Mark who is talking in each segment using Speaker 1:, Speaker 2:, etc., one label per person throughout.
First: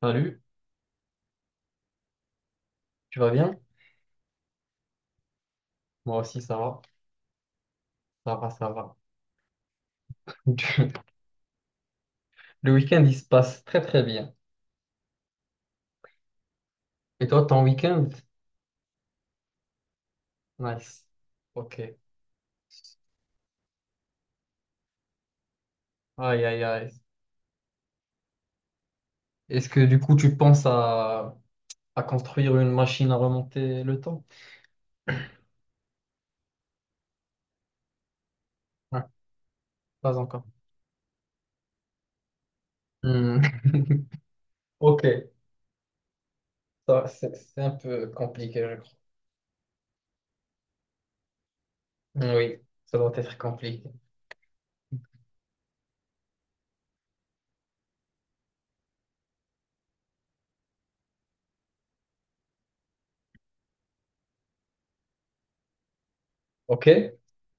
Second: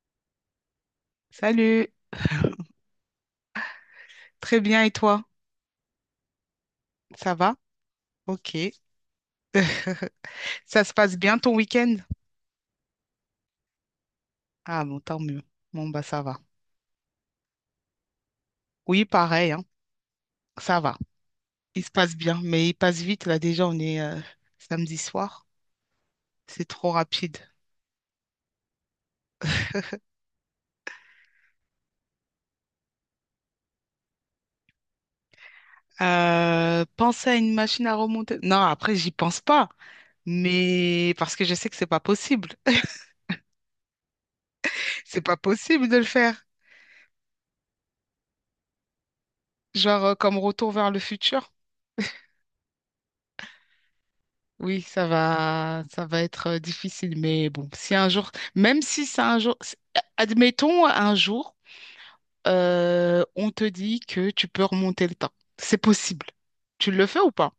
Speaker 1: Salut,
Speaker 2: Salut.
Speaker 1: tu vas bien?
Speaker 2: Très bien, et toi?
Speaker 1: Moi aussi, ça va.
Speaker 2: Ça va?
Speaker 1: Ça va,
Speaker 2: Ok.
Speaker 1: ça va.
Speaker 2: Ça se passe bien ton week-end?
Speaker 1: Le week-end, il se passe très, très bien.
Speaker 2: Ah bon, tant mieux. Bon, bah ça va.
Speaker 1: Et toi, ton week-end?
Speaker 2: Oui, pareil, hein. Ça va.
Speaker 1: Nice.
Speaker 2: Il se
Speaker 1: Ok.
Speaker 2: passe bien, mais il passe vite. Là, déjà, on est samedi soir.
Speaker 1: Aïe, aïe,
Speaker 2: C'est
Speaker 1: aïe.
Speaker 2: trop rapide.
Speaker 1: Est-ce que du coup, tu penses à construire une machine à remonter le temps?
Speaker 2: Penser à une machine à remonter. Non, après,
Speaker 1: Ouais,
Speaker 2: j'y pense pas.
Speaker 1: pas encore.
Speaker 2: Mais parce que je sais que c'est pas possible.
Speaker 1: Hmm. Ok.
Speaker 2: C'est pas possible de le faire.
Speaker 1: Ça, c'est un peu compliqué, je crois.
Speaker 2: Genre, comme retour vers le futur.
Speaker 1: Hmm, oui, ça doit être compliqué.
Speaker 2: Oui, ça va être difficile, mais bon, si un jour, même si c'est un jour, admettons un jour, on te dit que tu peux remonter le temps. C'est possible.
Speaker 1: Ok.
Speaker 2: Tu le fais ou pas?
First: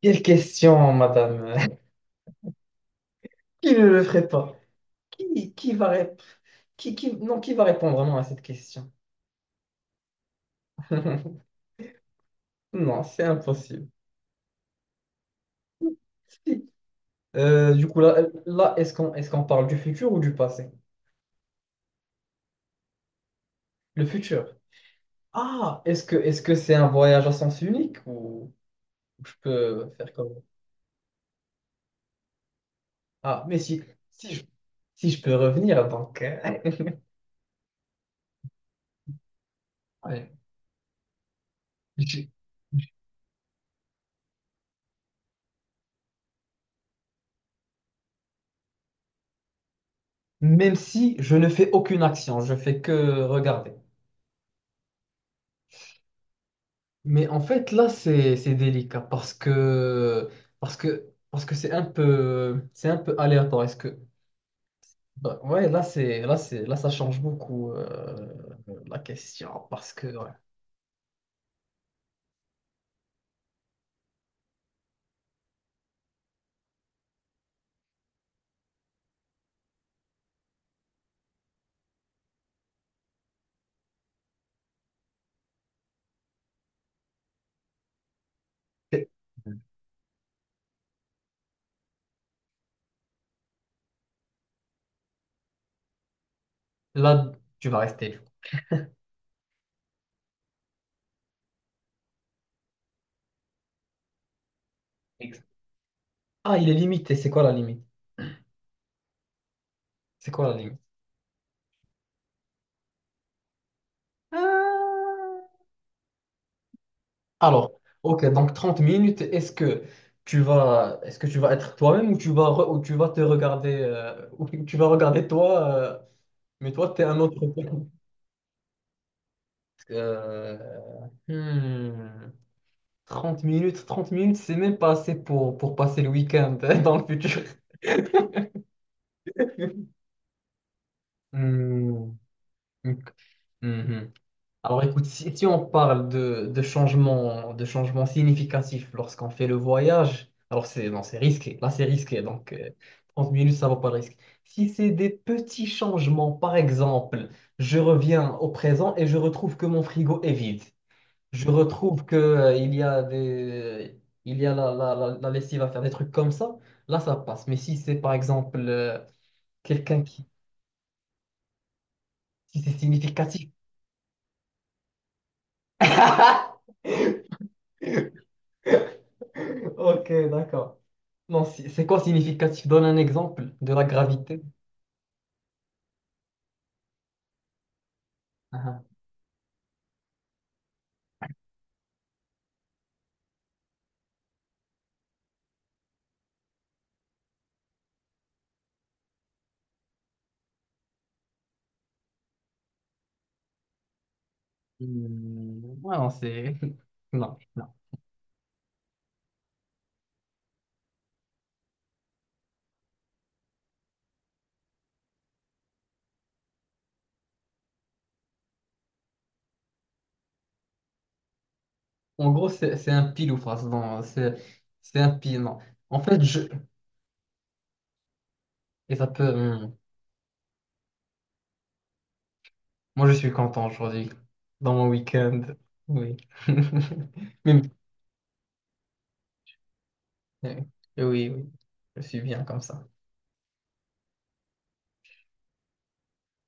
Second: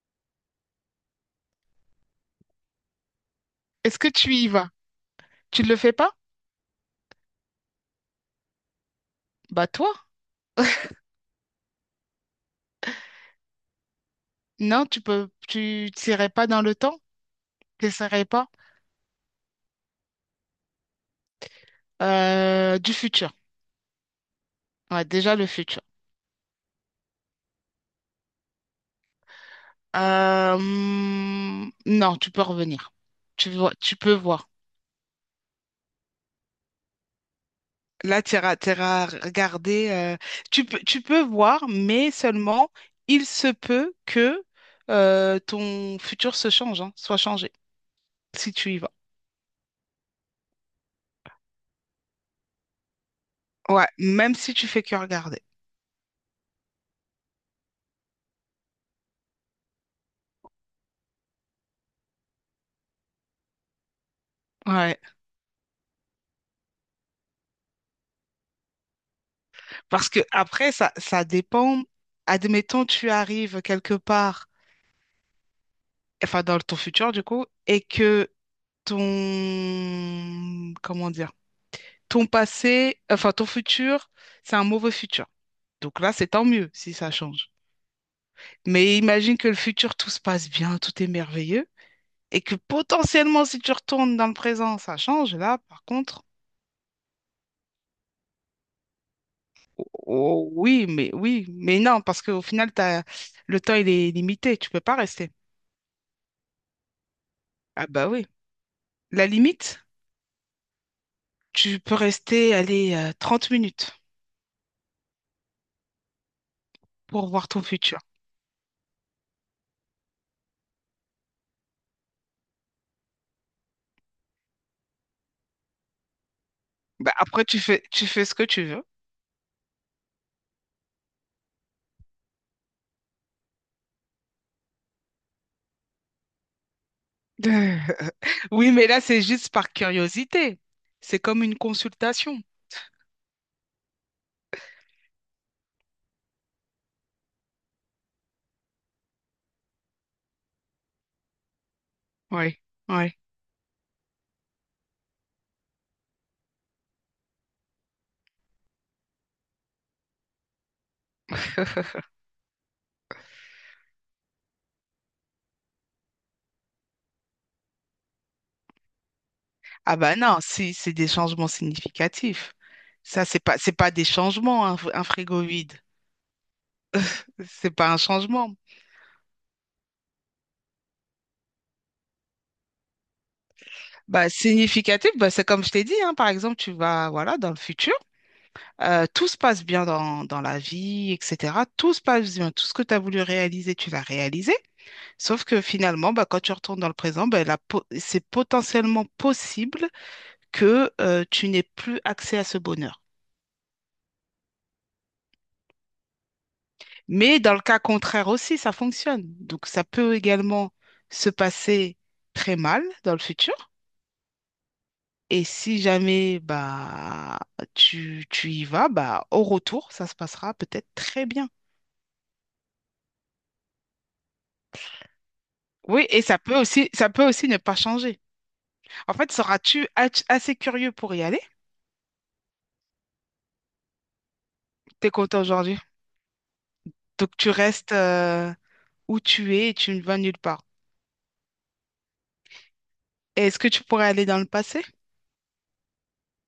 Speaker 1: Quelle question, madame? Qui ne
Speaker 2: Est-ce
Speaker 1: le
Speaker 2: que
Speaker 1: ferait
Speaker 2: tu y
Speaker 1: pas?
Speaker 2: vas?
Speaker 1: Qui,
Speaker 2: Tu
Speaker 1: qui
Speaker 2: le
Speaker 1: va
Speaker 2: fais pas?
Speaker 1: répondre? Non, qui va répondre vraiment à cette question?
Speaker 2: Bah toi,
Speaker 1: Non, c'est impossible.
Speaker 2: non, tu peux, tu t'irais pas dans
Speaker 1: Si.
Speaker 2: le temps,
Speaker 1: Du coup,
Speaker 2: t'essaierais pas.
Speaker 1: là est-ce qu'on parle du futur ou du passé?
Speaker 2: Du futur.
Speaker 1: Le futur.
Speaker 2: Ouais, déjà le
Speaker 1: Ah,
Speaker 2: futur.
Speaker 1: est-ce que c'est un voyage à sens unique ou je peux faire comme...
Speaker 2: Non, tu peux revenir.
Speaker 1: Ah,
Speaker 2: Tu
Speaker 1: mais
Speaker 2: vois, tu peux
Speaker 1: si je,
Speaker 2: voir.
Speaker 1: si je peux revenir, donc...
Speaker 2: Là, tu iras, tu regarder,
Speaker 1: ouais.
Speaker 2: tu peux voir, mais
Speaker 1: Je-
Speaker 2: seulement il se peut que ton futur se change, hein, soit changé, si tu y vas.
Speaker 1: Même si je ne fais aucune action, je fais que regarder.
Speaker 2: Ouais, même si tu fais que regarder.
Speaker 1: Mais en fait, là, c'est délicat parce que c'est un peu aléatoire. Est-ce que
Speaker 2: Ouais.
Speaker 1: bah, ouais, là, ça change beaucoup la question parce que
Speaker 2: Parce que
Speaker 1: ouais.
Speaker 2: après, ça dépend. Admettons, tu arrives quelque part, enfin dans ton futur du coup, et que ton, comment dire, ton passé, enfin ton futur, c'est un mauvais futur. Donc là, c'est tant mieux si ça change. Mais
Speaker 1: C'est-
Speaker 2: imagine que le futur, tout se passe bien, tout est merveilleux, et que potentiellement, si tu retournes dans le présent, ça change. Là, par contre,
Speaker 1: Là, tu vas rester.
Speaker 2: oh, oh, oui, mais non, parce qu'au final, t'as, le temps, il est limité, tu peux pas rester.
Speaker 1: Ex- Ah, il est limité. C'est quoi la limite?
Speaker 2: Ah bah oui. La limite,
Speaker 1: C'est quoi la limite?
Speaker 2: tu peux rester, allez, 30 minutes pour voir ton
Speaker 1: Alors,
Speaker 2: futur.
Speaker 1: ok, donc 30 minutes, est-ce que tu vas être toi-même ou ou tu vas te regarder, ou tu vas regarder toi, mais toi, t'es
Speaker 2: Bah
Speaker 1: un autre.
Speaker 2: après, tu fais ce que tu veux.
Speaker 1: Euh, hmm, 30 minutes, 30 minutes, c'est même pas assez pour passer le week-end dans le futur.
Speaker 2: Oui, mais là, c'est juste par curiosité. C'est comme une
Speaker 1: Hmm,
Speaker 2: consultation.
Speaker 1: ok, mhm. Alors écoute, si on parle de changements significatifs lorsqu'on fait le voyage, alors c'est non, c'est risqué, là c'est risqué, donc
Speaker 2: Oui, oui.
Speaker 1: 30 minutes, ça ne vaut pas le risque. Si c'est des petits changements, par exemple, je reviens au présent et je retrouve que mon frigo est vide. Je retrouve que il y a la lessive à faire, des trucs comme ça, là ça passe. Mais si c'est par exemple
Speaker 2: Ah
Speaker 1: quelqu'un
Speaker 2: bah
Speaker 1: qui
Speaker 2: non, si, c'est des changements significatifs.
Speaker 1: si c'est
Speaker 2: Ça, c'est
Speaker 1: significatif.
Speaker 2: pas, c'est pas des changements, un frigo vide. C'est pas un changement.
Speaker 1: Ok, d'accord. Non, c'est quoi significatif? Donne un exemple de la
Speaker 2: Bah,
Speaker 1: gravité.
Speaker 2: significatif, bah, c'est comme je t'ai dit, hein, par exemple, tu vas, voilà, dans le futur,
Speaker 1: Ah, ah.
Speaker 2: tout se passe bien dans la vie, etc. Tout se passe bien, tout ce que tu as voulu réaliser, tu l'as réalisé. Sauf que finalement, bah, quand tu retournes dans le présent, bah, c'est potentiellement possible que tu n'aies plus accès à ce bonheur.
Speaker 1: Hmm, ouais, non, c'est... Non,
Speaker 2: Mais dans le
Speaker 1: non.
Speaker 2: cas contraire aussi, ça fonctionne. Donc, ça peut également se passer très mal dans le futur. Et si jamais bah, tu y vas, bah, au retour, ça se passera peut-être très bien.
Speaker 1: En gros, c'est un pile ou face. Non, c'est un pile, non. En
Speaker 2: Oui, et
Speaker 1: fait,
Speaker 2: ça
Speaker 1: je...
Speaker 2: peut aussi, ça peut aussi ne pas changer.
Speaker 1: Et ça
Speaker 2: En fait,
Speaker 1: peut... hmm.
Speaker 2: seras-tu assez curieux pour y aller?
Speaker 1: Moi, je suis content aujourd'hui, dans mon
Speaker 2: T'es content
Speaker 1: week-end.
Speaker 2: aujourd'hui.
Speaker 1: Oui.
Speaker 2: Donc, tu
Speaker 1: Même-
Speaker 2: restes où tu es et tu ne vas nulle
Speaker 1: euh,
Speaker 2: part.
Speaker 1: Oui, oui. Je suis bien comme ça.
Speaker 2: Et est-ce que tu pourrais aller dans le passé?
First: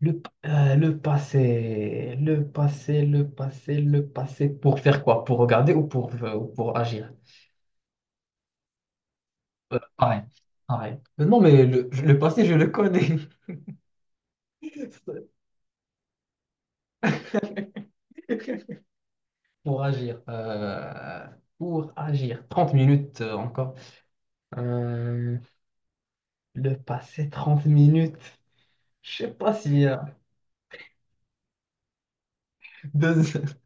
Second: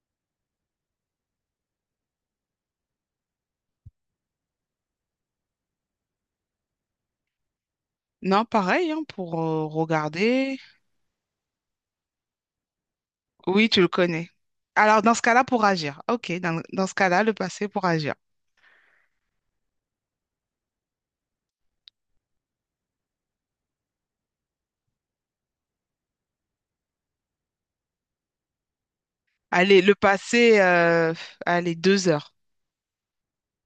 Speaker 1: Le, le passé, le passé, le passé, le passé. Pour faire quoi? Pour regarder ou pour agir?
Speaker 2: Non, pareil, hein, pour
Speaker 1: Pareil,
Speaker 2: regarder.
Speaker 1: pareil. Non, mais le passé, je le connais.
Speaker 2: Oui, tu le connais. Alors, dans ce cas-là, pour agir. OK, dans ce cas-là, le passé pour agir.
Speaker 1: Pour agir. euh, pour agir. 30 minutes encore. Euh, le passé, 30 minutes. Je sais pas
Speaker 2: Allez,
Speaker 1: si...
Speaker 2: le passé, allez, 2 heures.
Speaker 1: deux-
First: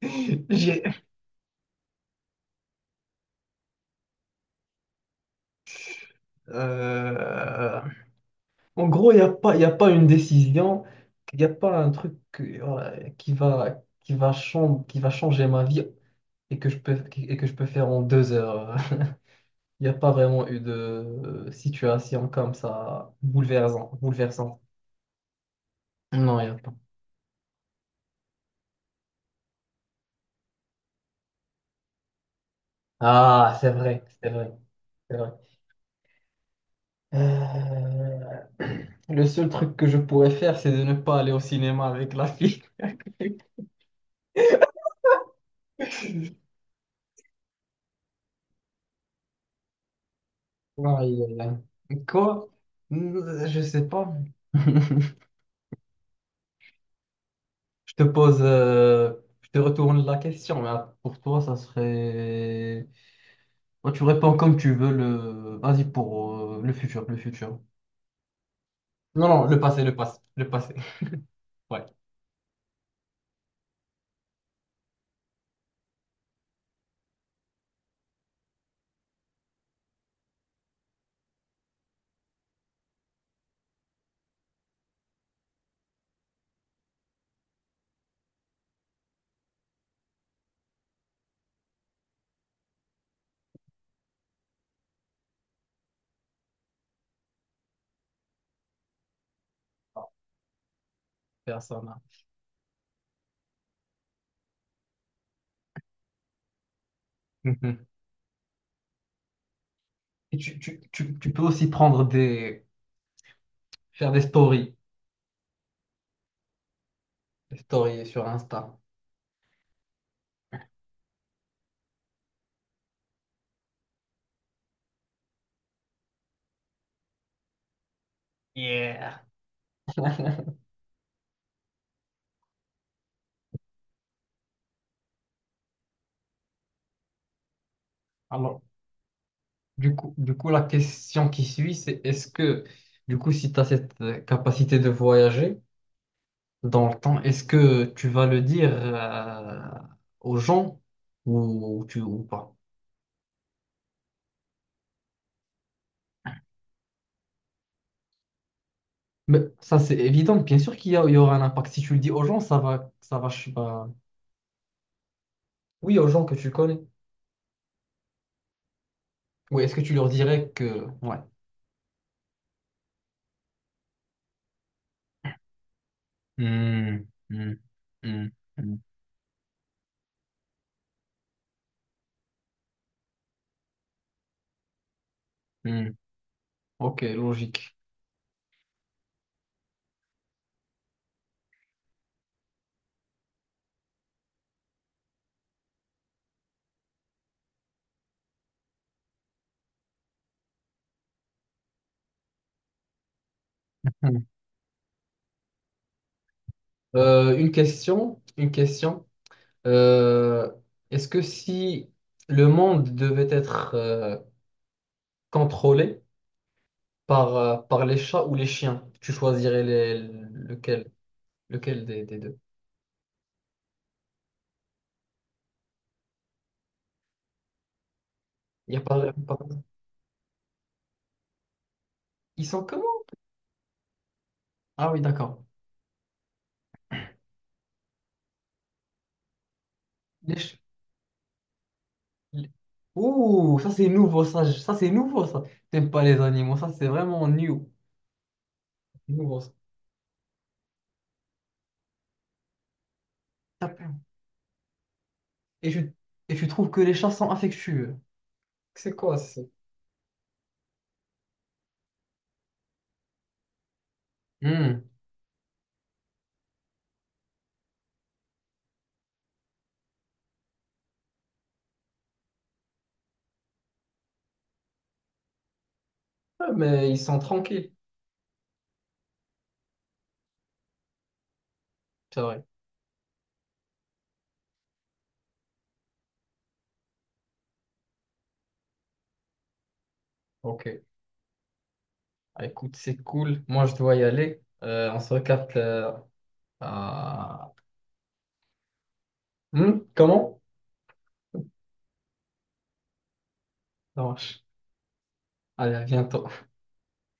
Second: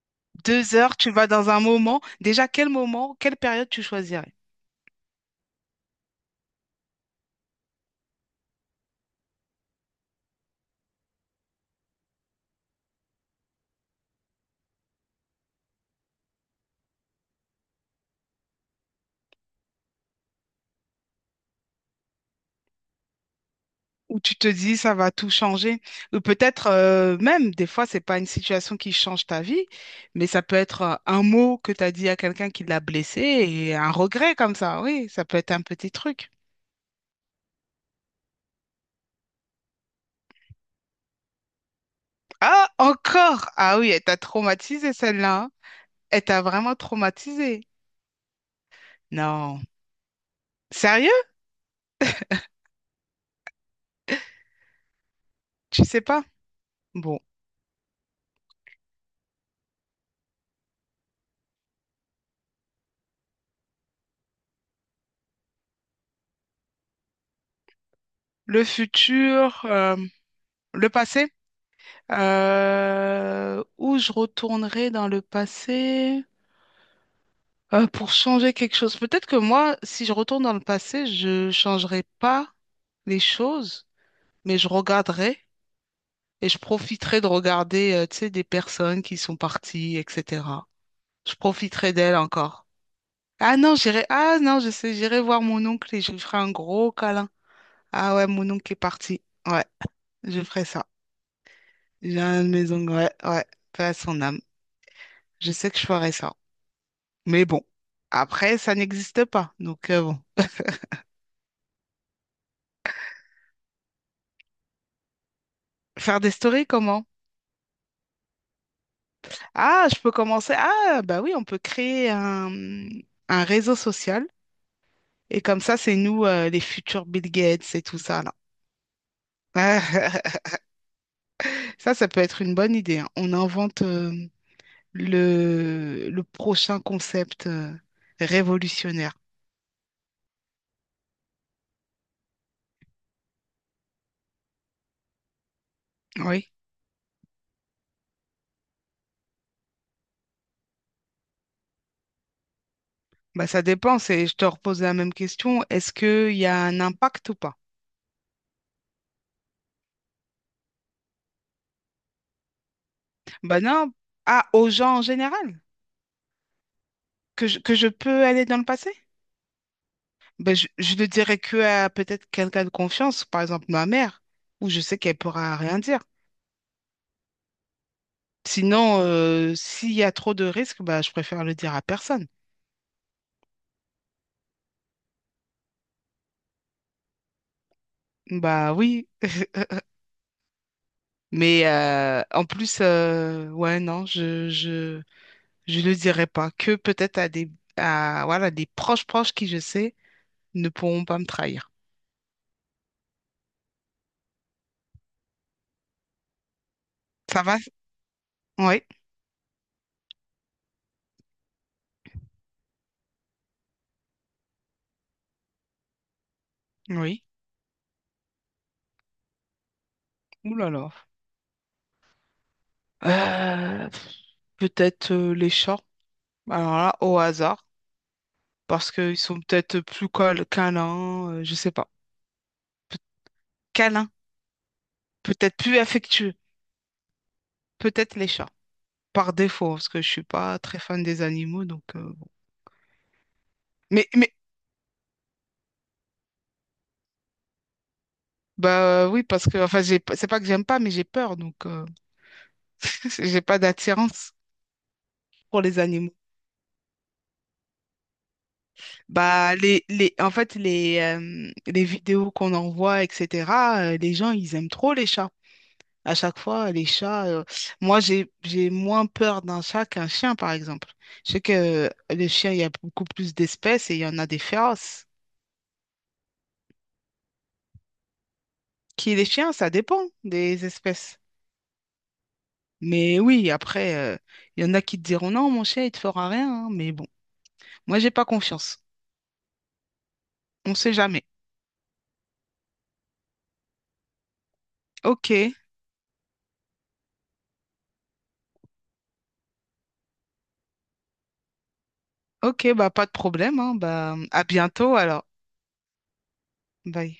Speaker 2: 2 heures,
Speaker 1: j'ai-
Speaker 2: tu vas dans un moment. Déjà, quel moment, quelle période tu choisirais?
Speaker 1: euh, en gros, il n'y a pas, y a pas une décision. Il n'y a pas un truc voilà, qui va changer ma vie et et que je peux faire en 2 heures. Il n'y a pas vraiment eu de situation comme ça bouleversant,
Speaker 2: Où tu te
Speaker 1: bouleversante.
Speaker 2: dis, ça va tout changer. Ou
Speaker 1: Non, il n'y a
Speaker 2: peut-être
Speaker 1: pas.
Speaker 2: même, des fois, c'est pas une situation qui change ta vie, mais ça peut être un mot que tu as dit à quelqu'un qui l'a blessé
Speaker 1: Ah, c'est
Speaker 2: et un
Speaker 1: vrai, c'est
Speaker 2: regret comme
Speaker 1: vrai,
Speaker 2: ça. Oui,
Speaker 1: c'est
Speaker 2: ça
Speaker 1: vrai.
Speaker 2: peut être un petit truc.
Speaker 1: Euh, Le seul truc que je pourrais faire, c'est de ne pas aller au cinéma avec la fille.
Speaker 2: Ah, encore! Ah oui, elle t'a traumatisé celle-là, hein. Elle t'a vraiment traumatisé. Non.
Speaker 1: Aïe,
Speaker 2: Sérieux?
Speaker 1: aïe, aïe. Quoi? Je sais pas. Je
Speaker 2: Tu sais pas? Bon.
Speaker 1: te pose, euh, je te retourne la question, mais pour toi, ça serait. Toi, tu réponds comme tu veux le. Vas-y pour le futur.
Speaker 2: Le
Speaker 1: Non, non,
Speaker 2: futur,
Speaker 1: le passé.
Speaker 2: le passé.
Speaker 1: Ouais,
Speaker 2: Où je retournerai dans le passé pour changer quelque chose. Peut-être que moi, si je retourne dans le passé, je changerai pas les choses, mais je regarderai et je profiterai de regarder, tu sais, des personnes qui sont parties, etc. Je profiterai d'elles encore. Ah non, j'irai. Ah non, je sais, j'irai voir mon oncle et je lui ferai un gros câlin. Ah ouais, mon oncle est parti. Ouais, je ferai ça.
Speaker 1: personne
Speaker 2: J'ai un de mes oncles. Ouais, ouais, paix à son âme. Je sais que je ferai ça. Mais bon,
Speaker 1: mhm.
Speaker 2: après, ça n'existe pas. Donc bon.
Speaker 1: Et tu peux aussi prendre des... faire des stories.
Speaker 2: Faire des stories, comment?
Speaker 1: Des stories sur Insta.
Speaker 2: Ah, je peux commencer. Ah, bah oui, on peut créer un réseau social. Et comme ça, c'est nous, les futurs Bill Gates et tout ça, là.
Speaker 1: Yeah.
Speaker 2: Ça peut être une bonne idée, hein. On invente, le prochain concept
Speaker 1: Alors,
Speaker 2: révolutionnaire?
Speaker 1: du coup, la question qui suit, c'est est-ce que, du coup, si tu as cette capacité de voyager
Speaker 2: Oui,
Speaker 1: dans le temps, est-ce que tu vas le dire aux gens ou pas?
Speaker 2: bah ça dépend. Je te repose la même question. Est-ce qu'il y a un impact ou pas?
Speaker 1: Mais ça, c'est évident. Bien sûr il y aura un impact. Si tu le dis aux gens, ça va, je sais
Speaker 2: Bah
Speaker 1: pas.
Speaker 2: non, ah, aux gens en général,
Speaker 1: Oui, aux gens que tu connais.
Speaker 2: que je peux aller dans le passé?
Speaker 1: Oui, est-ce que tu leur dirais
Speaker 2: Bah, je,
Speaker 1: que...
Speaker 2: je ne
Speaker 1: ouais.
Speaker 2: dirais que à peut-être quelqu'un de confiance, par exemple ma mère, où je sais qu'elle pourra rien dire.
Speaker 1: Hmm, hmm, hmm, hmm,
Speaker 2: Sinon, s'il y a trop de risques, bah, je préfère le dire à personne.
Speaker 1: hmm. Ok, logique.
Speaker 2: Bah oui, mais en plus, ouais, non, je ne le dirai pas. Que peut-être à des, à, voilà, des proches proches qui, je sais, ne pourront pas me trahir.
Speaker 1: Hmm.
Speaker 2: Ça
Speaker 1: Une
Speaker 2: va?
Speaker 1: question, une
Speaker 2: Oui,
Speaker 1: question. Euh, Est-ce que si le monde devait être contrôlé
Speaker 2: oui.
Speaker 1: par les chats ou les chiens, tu choisirais
Speaker 2: Ouh là là.
Speaker 1: lequel des deux?
Speaker 2: Euh, Peut-être les chats. Alors là, au hasard.
Speaker 1: Il y a
Speaker 2: Parce
Speaker 1: pas,
Speaker 2: qu'ils
Speaker 1: pas-
Speaker 2: sont peut-être plus câlins, je sais pas.
Speaker 1: Ils sont comment?
Speaker 2: Pe- Câlins.
Speaker 1: Ah oui, d'accord.
Speaker 2: Peut-être plus affectueux. Peut-être les chats. Par défaut, parce que je suis
Speaker 1: Les
Speaker 2: pas
Speaker 1: ch-
Speaker 2: très fan des animaux, donc, bon.
Speaker 1: les- Ouh, ça c'est
Speaker 2: Mais,
Speaker 1: nouveau,
Speaker 2: mais,
Speaker 1: ça c'est nouveau, ça. T'aimes pas les animaux, ça c'est vraiment new.
Speaker 2: bah
Speaker 1: C'est
Speaker 2: oui,
Speaker 1: nouveau,
Speaker 2: parce que, enfin, j'ai, pas- c'est pas que j'aime pas, mais j'ai peur, donc. J'ai pas
Speaker 1: ça.
Speaker 2: d'attirance pour
Speaker 1: Et
Speaker 2: les
Speaker 1: tu,
Speaker 2: animaux.
Speaker 1: et tu trouves que les chats sont affectueux. C'est quoi ça?
Speaker 2: Bah, en fait, les vidéos qu'on envoie, etc., les gens, ils aiment
Speaker 1: Hmm.
Speaker 2: trop les chats. À chaque fois, les chats, moi, j'ai moins peur d'un chat qu'un chien, par exemple. Je sais que les chiens, il y a beaucoup plus d'espèces et il y en a des féroces.
Speaker 1: Ah, mais ils sont tranquilles,
Speaker 2: Qui les chiens, ça dépend des espèces.
Speaker 1: c'est vrai.
Speaker 2: Mais oui, après, il y en a qui te diront non, mon chien, il te fera rien, hein. Mais bon, moi, j'ai pas confiance. On
Speaker 1: Ok.
Speaker 2: sait jamais.
Speaker 1: Ah, écoute, c'est cool. Moi, je dois y aller. On se
Speaker 2: Ok,
Speaker 1: recapte à... Hmm, comment?
Speaker 2: ok, bah, pas de problème, hein.
Speaker 1: Ça
Speaker 2: Bah,
Speaker 1: marche.
Speaker 2: à bientôt alors.
Speaker 1: Allez, à bientôt.
Speaker 2: Bye.